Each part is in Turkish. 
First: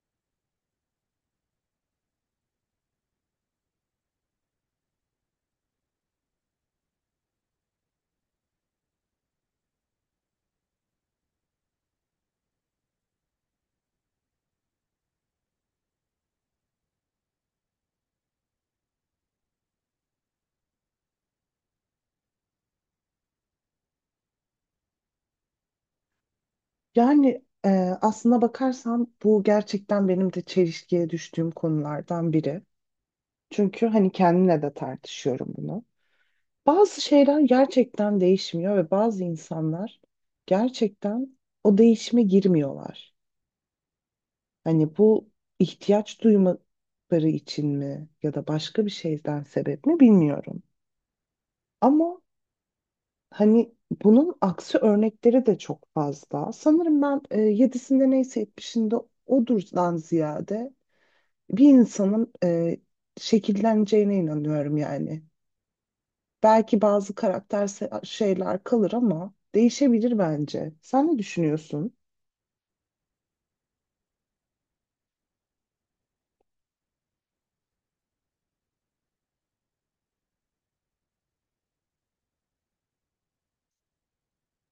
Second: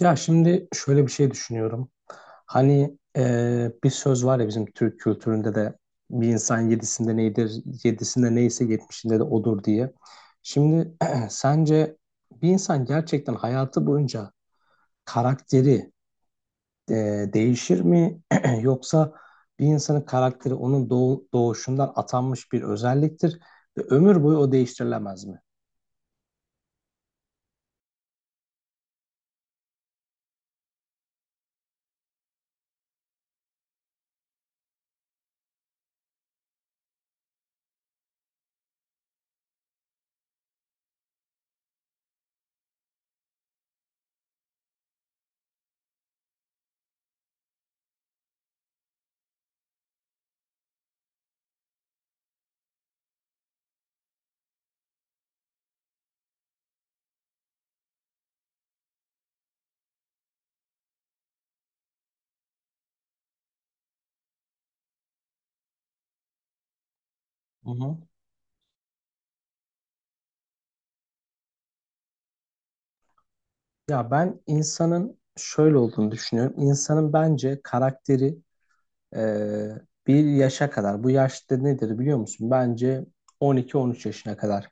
Ya şimdi şöyle bir şey düşünüyorum. Hani bir söz var ya bizim Türk kültüründe de bir insan yedisinde neydir, yedisinde neyse yetmişinde de odur diye. Şimdi sence bir insan gerçekten hayatı boyunca karakteri e, değişir mi? Yoksa bir insanın karakteri onun doğuşundan atanmış bir özelliktir ve ömür boyu o değiştirilemez mi? Yani aslına bakarsan bu gerçekten benim de çelişkiye düştüğüm konulardan biri. Çünkü hani kendimle de tartışıyorum bunu. Bazı şeyler gerçekten değişmiyor ve bazı insanlar gerçekten o değişime girmiyorlar. Hani bu ihtiyaç duymaları için mi ya da başka bir şeyden sebep mi bilmiyorum. Ama hani bunun aksi örnekleri de çok fazla. Sanırım ben yedisinde neyse etmişinde odurdan ziyade bir insanın şekilleneceğine inanıyorum yani. Belki bazı karakter Hı hı. Şeyler kalır ama değişebilir bence. Sen ne düşünüyorsun? Ya ben insanın şöyle olduğunu düşünüyorum. İnsanın bence karakteri Ee, bir yaşa kadar. Bu yaşta nedir biliyor musun? Bence 12-13 yaşına kadar.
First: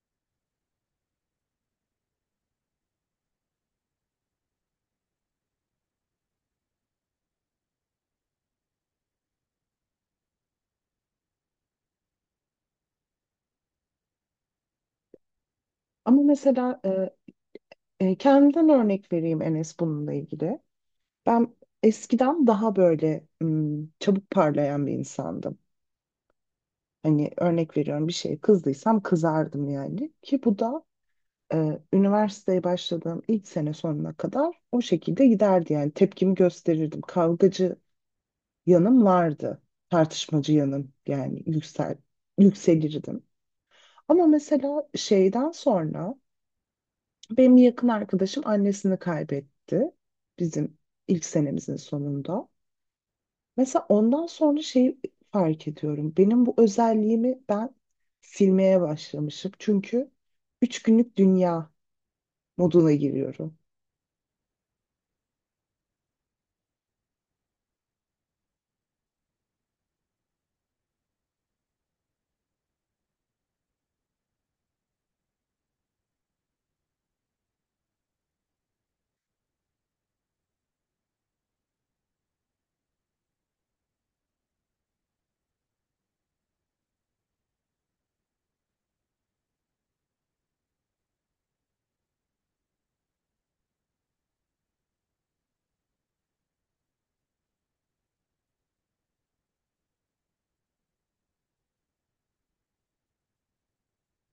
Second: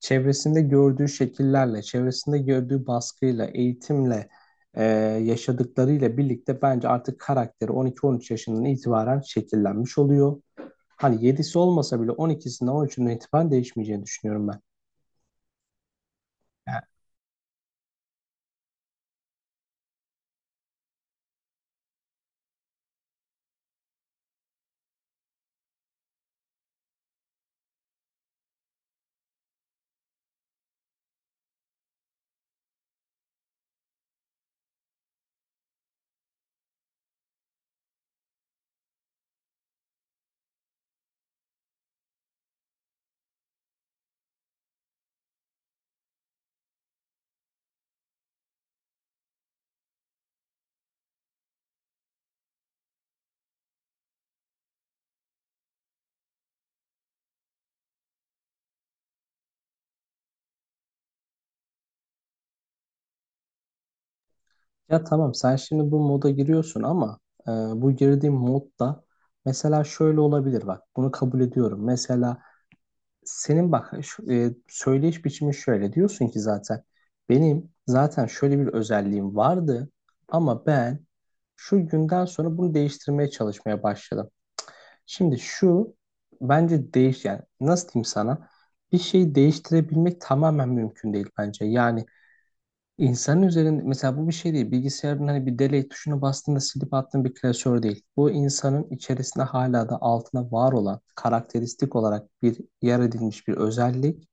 Çevresinde gördüğü şekillerle, çevresinde gördüğü baskıyla, eğitimle, e, yaşadıklarıyla birlikte bence artık karakteri 12-13 yaşından itibaren şekillenmiş oluyor. Hani 7'si olmasa bile 12'sinden 13'ünden itibaren değişmeyeceğini düşünüyorum ben. Ama mesela Yani. Kendimden örnek vereyim Enes bununla ilgili. Ben eskiden daha böyle çabuk parlayan bir insandım. Hani örnek veriyorum bir şeye kızdıysam kızardım yani. Ki bu da üniversiteye başladığım ilk sene sonuna kadar o şekilde giderdi yani tepkimi gösterirdim. Kavgacı yanım vardı. Tartışmacı yanım yani yükselirdim. Ama mesela şeyden sonra benim yakın arkadaşım annesini kaybetti bizim ilk senemizin sonunda. Mesela ondan sonra şeyi fark ediyorum. Benim bu özelliğimi ben silmeye başlamışım. Çünkü üç günlük dünya moduna giriyorum. Ya tamam sen şimdi bu moda giriyorsun ama bu girdiğin modda mesela şöyle olabilir bak bunu kabul ediyorum. Mesela senin bak şu, söyleyiş biçimi şöyle diyorsun ki zaten benim zaten şöyle bir özelliğim vardı ama ben şu günden sonra bunu değiştirmeye çalışmaya başladım. Şimdi şu bence değiş yani nasıl diyeyim sana bir şeyi değiştirebilmek tamamen mümkün değil bence. Yani. İnsanın üzerinde mesela bu bir şey değil. Bilgisayarın hani bir delete tuşuna bastığında silip attığın bir klasör değil. Bu insanın içerisinde hala da altına var olan karakteristik olarak bir yer edilmiş bir özellik.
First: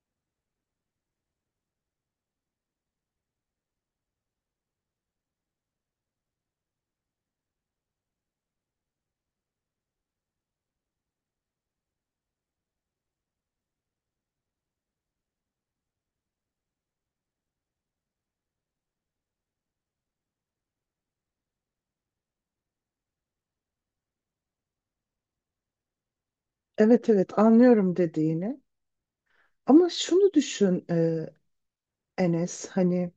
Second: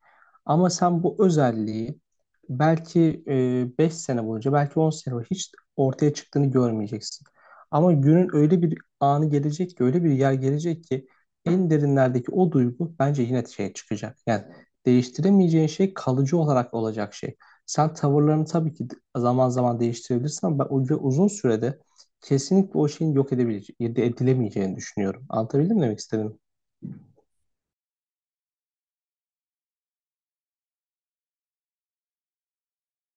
Ama sen bu özelliği belki 5 sene boyunca belki 10 sene boyunca hiç ortaya çıktığını görmeyeceksin. Ama günün öyle bir anı gelecek ki öyle bir yer gelecek ki en derinlerdeki o duygu bence yine şeye çıkacak. Yani değiştiremeyeceğin şey kalıcı olarak olacak şey. Sen tavırlarını tabii ki zaman zaman değiştirebilirsin ama ben o ve uzun sürede kesinlikle o şeyin yok edebileceği, edilemeyeceğini düşünüyorum. Anlatabildim mi demek istedim? Evet, evet, anlıyorum dediğini. Ama şunu düşün Enes hani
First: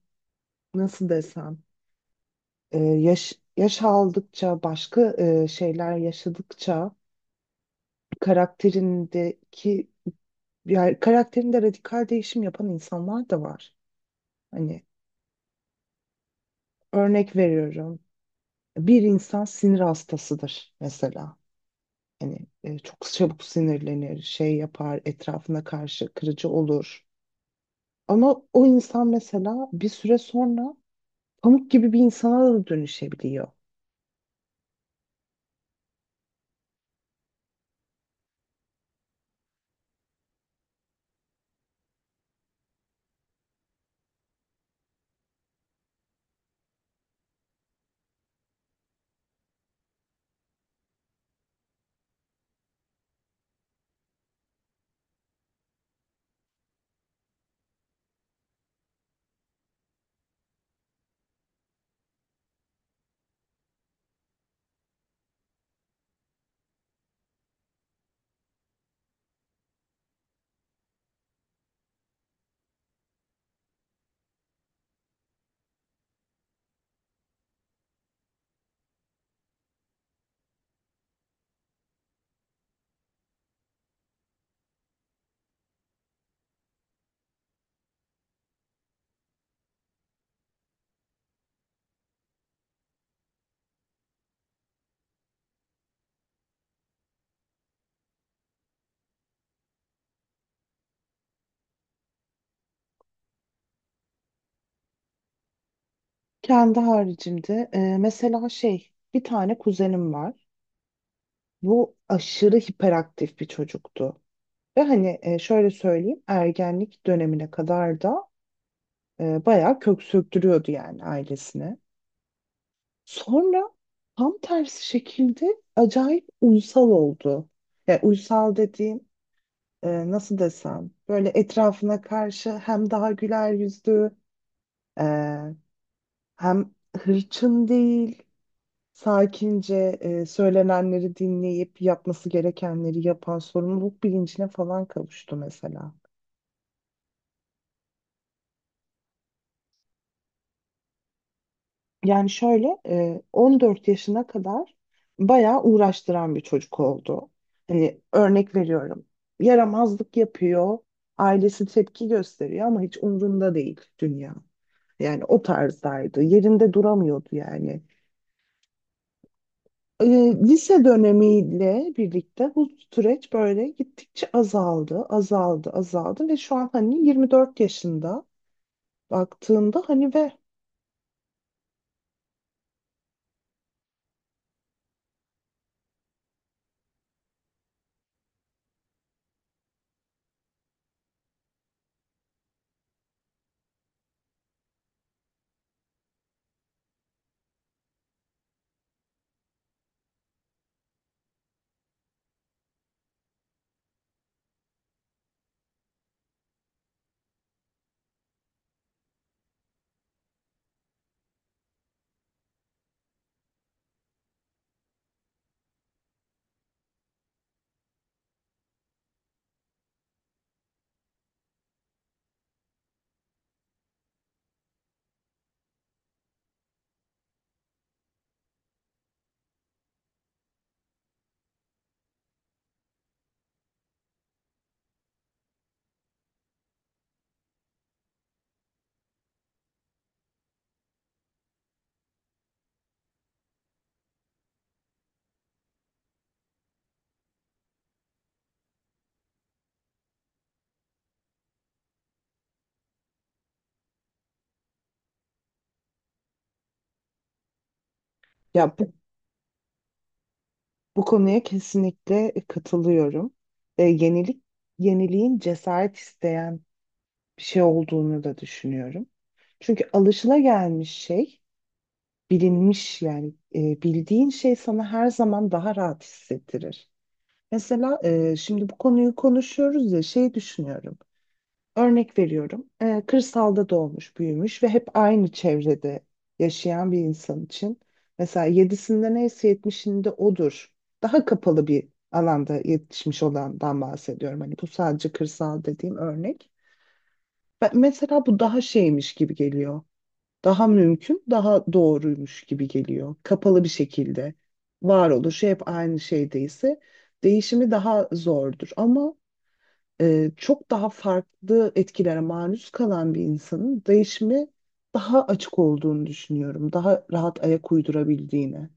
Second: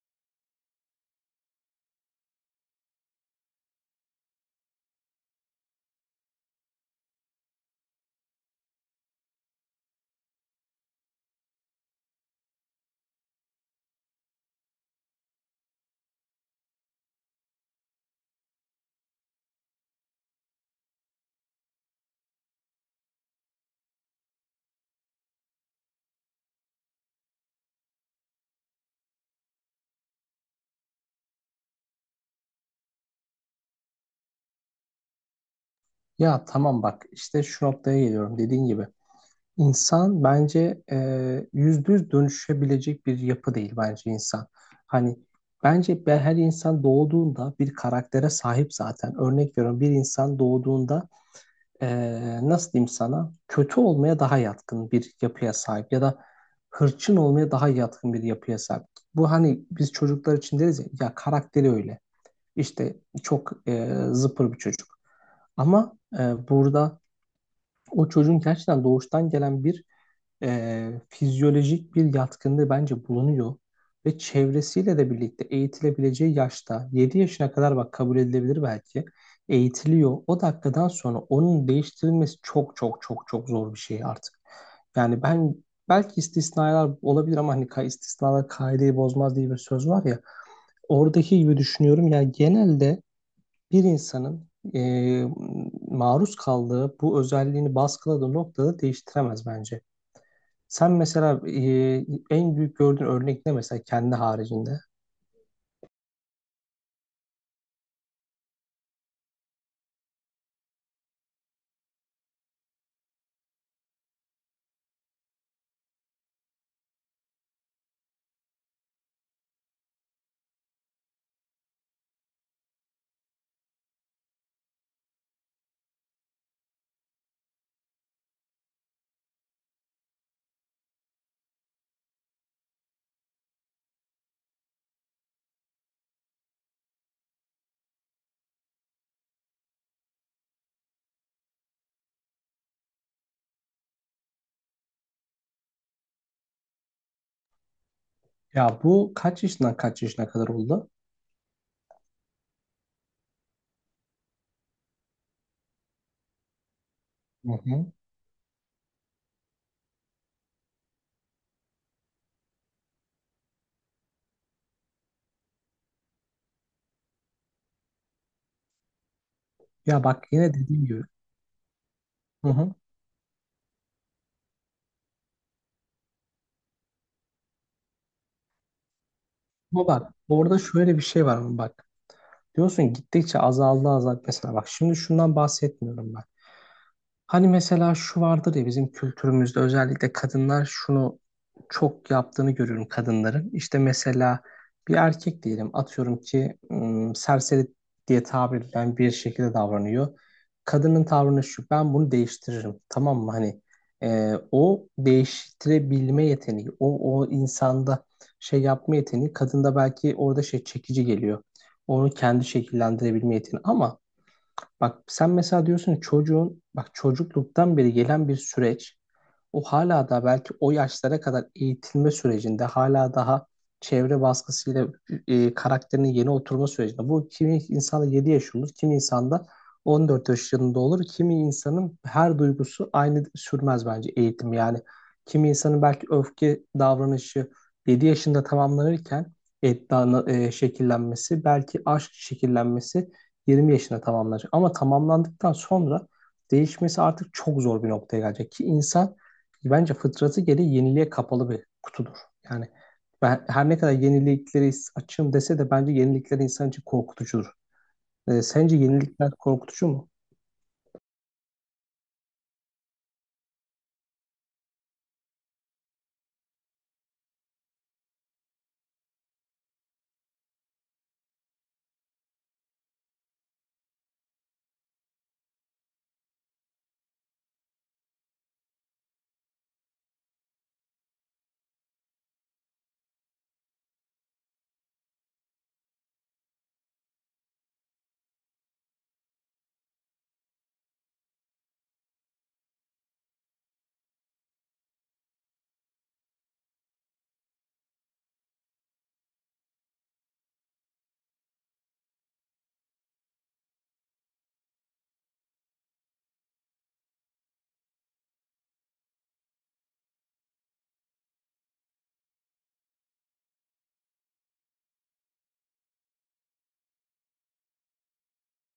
nasıl desem. Yaş aldıkça başka şeyler yaşadıkça karakterindeki yani karakterinde radikal değişim yapan insanlar da var. Hani örnek veriyorum. Bir insan sinir hastasıdır mesela. Hani çok çabuk sinirlenir, şey yapar, etrafına karşı kırıcı olur. Ama o insan mesela bir süre sonra pamuk gibi bir insana da dönüşebiliyor. Ya tamam bak işte şu noktaya geliyorum dediğin gibi. İnsan bence %100 dönüşebilecek bir yapı değil bence insan. Hani bence her insan doğduğunda bir karaktere sahip zaten. Örnek veriyorum bir insan doğduğunda nasıl diyeyim sana kötü olmaya daha yatkın bir yapıya sahip ya da hırçın olmaya daha yatkın bir yapıya sahip. Bu hani biz çocuklar için deriz ya, ya karakteri öyle. İşte çok zıpır bir çocuk. Ama burada o çocuğun gerçekten doğuştan gelen bir fizyolojik bir yatkınlığı bence bulunuyor ve çevresiyle de birlikte eğitilebileceği yaşta 7 yaşına kadar bak kabul edilebilir belki eğitiliyor. O dakikadan sonra onun değiştirilmesi çok çok çok çok zor bir şey artık. Yani ben belki istisnalar olabilir ama hani istisnalar kaideyi bozmaz diye bir söz var ya. Oradaki gibi düşünüyorum. Yani genelde bir insanın e, maruz kaldığı bu özelliğini baskıladığı noktada değiştiremez bence. Sen mesela en büyük gördüğün örnek ne mesela kendi haricinde? Kendi haricimde mesela şey bir tane kuzenim var. Bu aşırı hiperaktif bir çocuktu. Ve hani şöyle söyleyeyim ergenlik dönemine kadar da bayağı kök söktürüyordu yani ailesine. Sonra tam tersi şekilde acayip uysal oldu. Yani uysal dediğim nasıl desem böyle etrafına karşı hem daha güler yüzlü e, hem hırçın değil sakince söylenenleri dinleyip yapması gerekenleri yapan sorumluluk bilincine falan kavuştu mesela. Ya bu kaç yaşından kaç yaşına kadar oldu? Yani şöyle 14 yaşına kadar bayağı uğraştıran bir çocuk oldu. Hı hı. Hani örnek veriyorum. Yaramazlık yapıyor, ailesi tepki gösteriyor ama hiç umrunda değil dünya. Yani o tarzdaydı. Yerinde duramıyordu yani. Ya E, bak yine lise dediğim gibi. dönemiyle Hı birlikte bu hı. süreç böyle gittikçe azaldı, azaldı, azaldı ve şu an hani 24 yaşında baktığında Ama bak hani ve orada şöyle bir şey var ama bak. Diyorsun gittikçe azaldı azaldı. Mesela bak şimdi şundan bahsetmiyorum ben. Hani mesela şu vardır ya bizim kültürümüzde özellikle kadınlar şunu çok yaptığını görüyorum kadınların. İşte mesela bir erkek diyelim atıyorum ki serseri diye tabir edilen bir şekilde davranıyor. Kadının tavrını şu ben bunu değiştiririm tamam mı? Hani o değiştirebilme yeteneği o insanda şey yapma yeteneği kadında belki orada şey çekici geliyor. Onu kendi şekillendirebilme yeteneği ama bak sen mesela diyorsun ki çocuğun bak çocukluktan beri gelen bir süreç o hala da belki o yaşlara kadar eğitilme sürecinde hala daha çevre baskısıyla karakterinin yeni oturma sürecinde. Bu kimi insanda 7 yaş olur, kimi insanda 14 yaşında olur. Kimi insanın her duygusu aynı sürmez bence eğitim. Yani kimi insanın belki öfke davranışı 7 yaşında tamamlanırken şekillenmesi, belki aşk şekillenmesi 20 yaşında tamamlanacak. Ama tamamlandıktan sonra değişmesi artık çok zor bir noktaya gelecek ki insan bence fıtratı gereği yeniliğe kapalı bir kutudur. Yani ben her ne kadar yeniliklere açığım dese de bence yenilikler insan için korkutucudur. Ee, ya sence bu yenilikler korkutucu mu? Bu konuya kesinlikle katılıyorum. E, yenilik, yeniliğin cesaret isteyen bir şey olduğunu da düşünüyorum. Çünkü bilinmiş yani bildiğin şey sana her zaman daha rahat hissettirir. Mesela şimdi bu konuyu konuşuyoruz ya şey düşünüyorum. Örnek veriyorum. Kırsalda doğmuş, büyümüş ve hep aynı çevrede yaşayan bir insan için mesela yedisinde neyse yetmişinde odur. Daha kapalı bir alanda yetişmiş olandan bahsediyorum. Hani bu sadece kırsal dediğim örnek. Mesela bu daha şeymiş gibi geliyor. Daha mümkün, daha doğruymuş gibi geliyor. Kapalı bir şekilde varoluşu hep aynı şeydeyse değişimi daha zordur. Ama çok daha farklı etkilere maruz kalan bir insanın değişime daha açık olduğunu düşünüyorum. Daha rahat ayak uydurabildiğini.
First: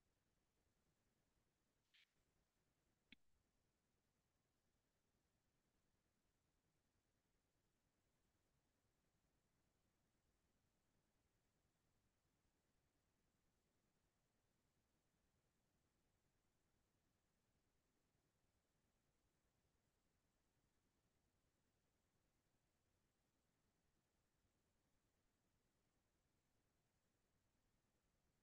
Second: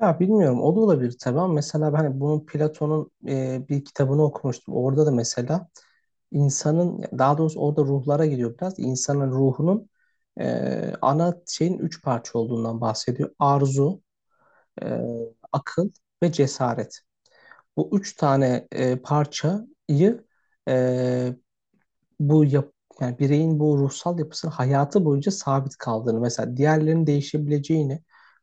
Ya bilmiyorum o da olabilir tabii ama mesela ben bunun Platon'un bir kitabını okumuştum. Orada da mesela insanın daha doğrusu orada ruhlara gidiyor biraz. İnsanın ruhunun ana şeyin 3 parça olduğundan bahsediyor. Arzu, e, akıl ve cesaret. Bu üç tane parçayı e, bu yap yani bireyin bu ruhsal yapısının hayatı boyunca sabit kaldığını mesela diğerlerinin değişebileceğini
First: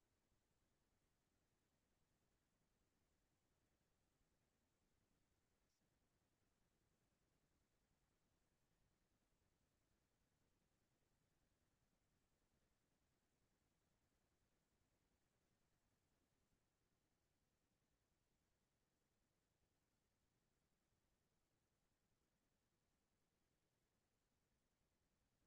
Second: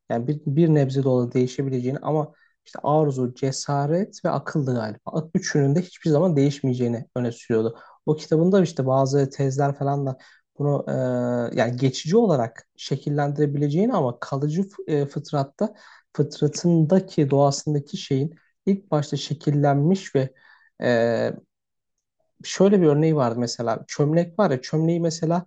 yani bir nebze de olsa değişebileceğini ama işte arzu, cesaret ve akıllı galiba. Üçünün de hiçbir zaman değişmeyeceğini öne sürüyordu. O kitabında işte bazı tezler falan da bunu yani geçici olarak şekillendirebileceğini ama kalıcı fıtratta fıtratındaki doğasındaki şeyin ilk başta şekillenmiş ve e, şöyle bir örneği vardı mesela. Çömlek var ya çömleği mesela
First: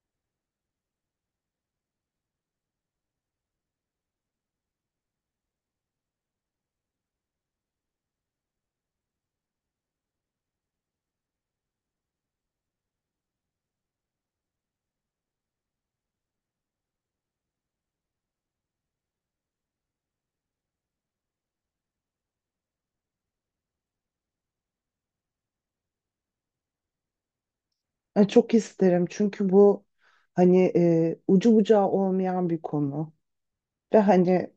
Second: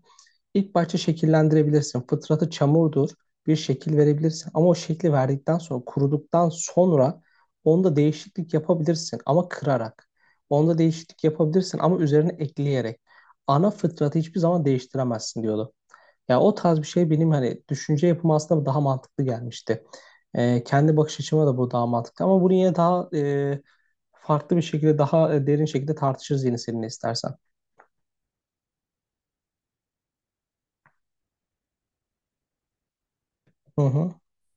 ilk başta şekillendirebilirsin. Fıtratı çamurdur. Bir şekil verebilirsin. Ama o şekli verdikten sonra kuruduktan sonra onda değişiklik yapabilirsin ama kırarak. Onda değişiklik yapabilirsin ama üzerine ekleyerek. Ana fıtratı hiçbir zaman değiştiremezsin diyordu. Ya o tarz bir şey benim hani düşünce yapımı aslında daha mantıklı gelmişti. Kendi bakış açıma da bu daha mantıklı ama bunu yine daha farklı bir şekilde daha derin şekilde tartışırız yine seninle istersen. Yani çok isterim çünkü bu hani ucu bucağı olmayan bir konu Hı ve hı. hani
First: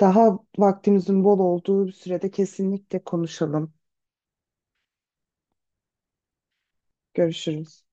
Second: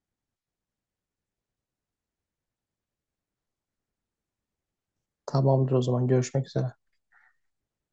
daha vaktimizin bol olduğu bir sürede kesinlikle konuşalım. Tamamdır o zaman görüşmek üzere. Görüşürüz.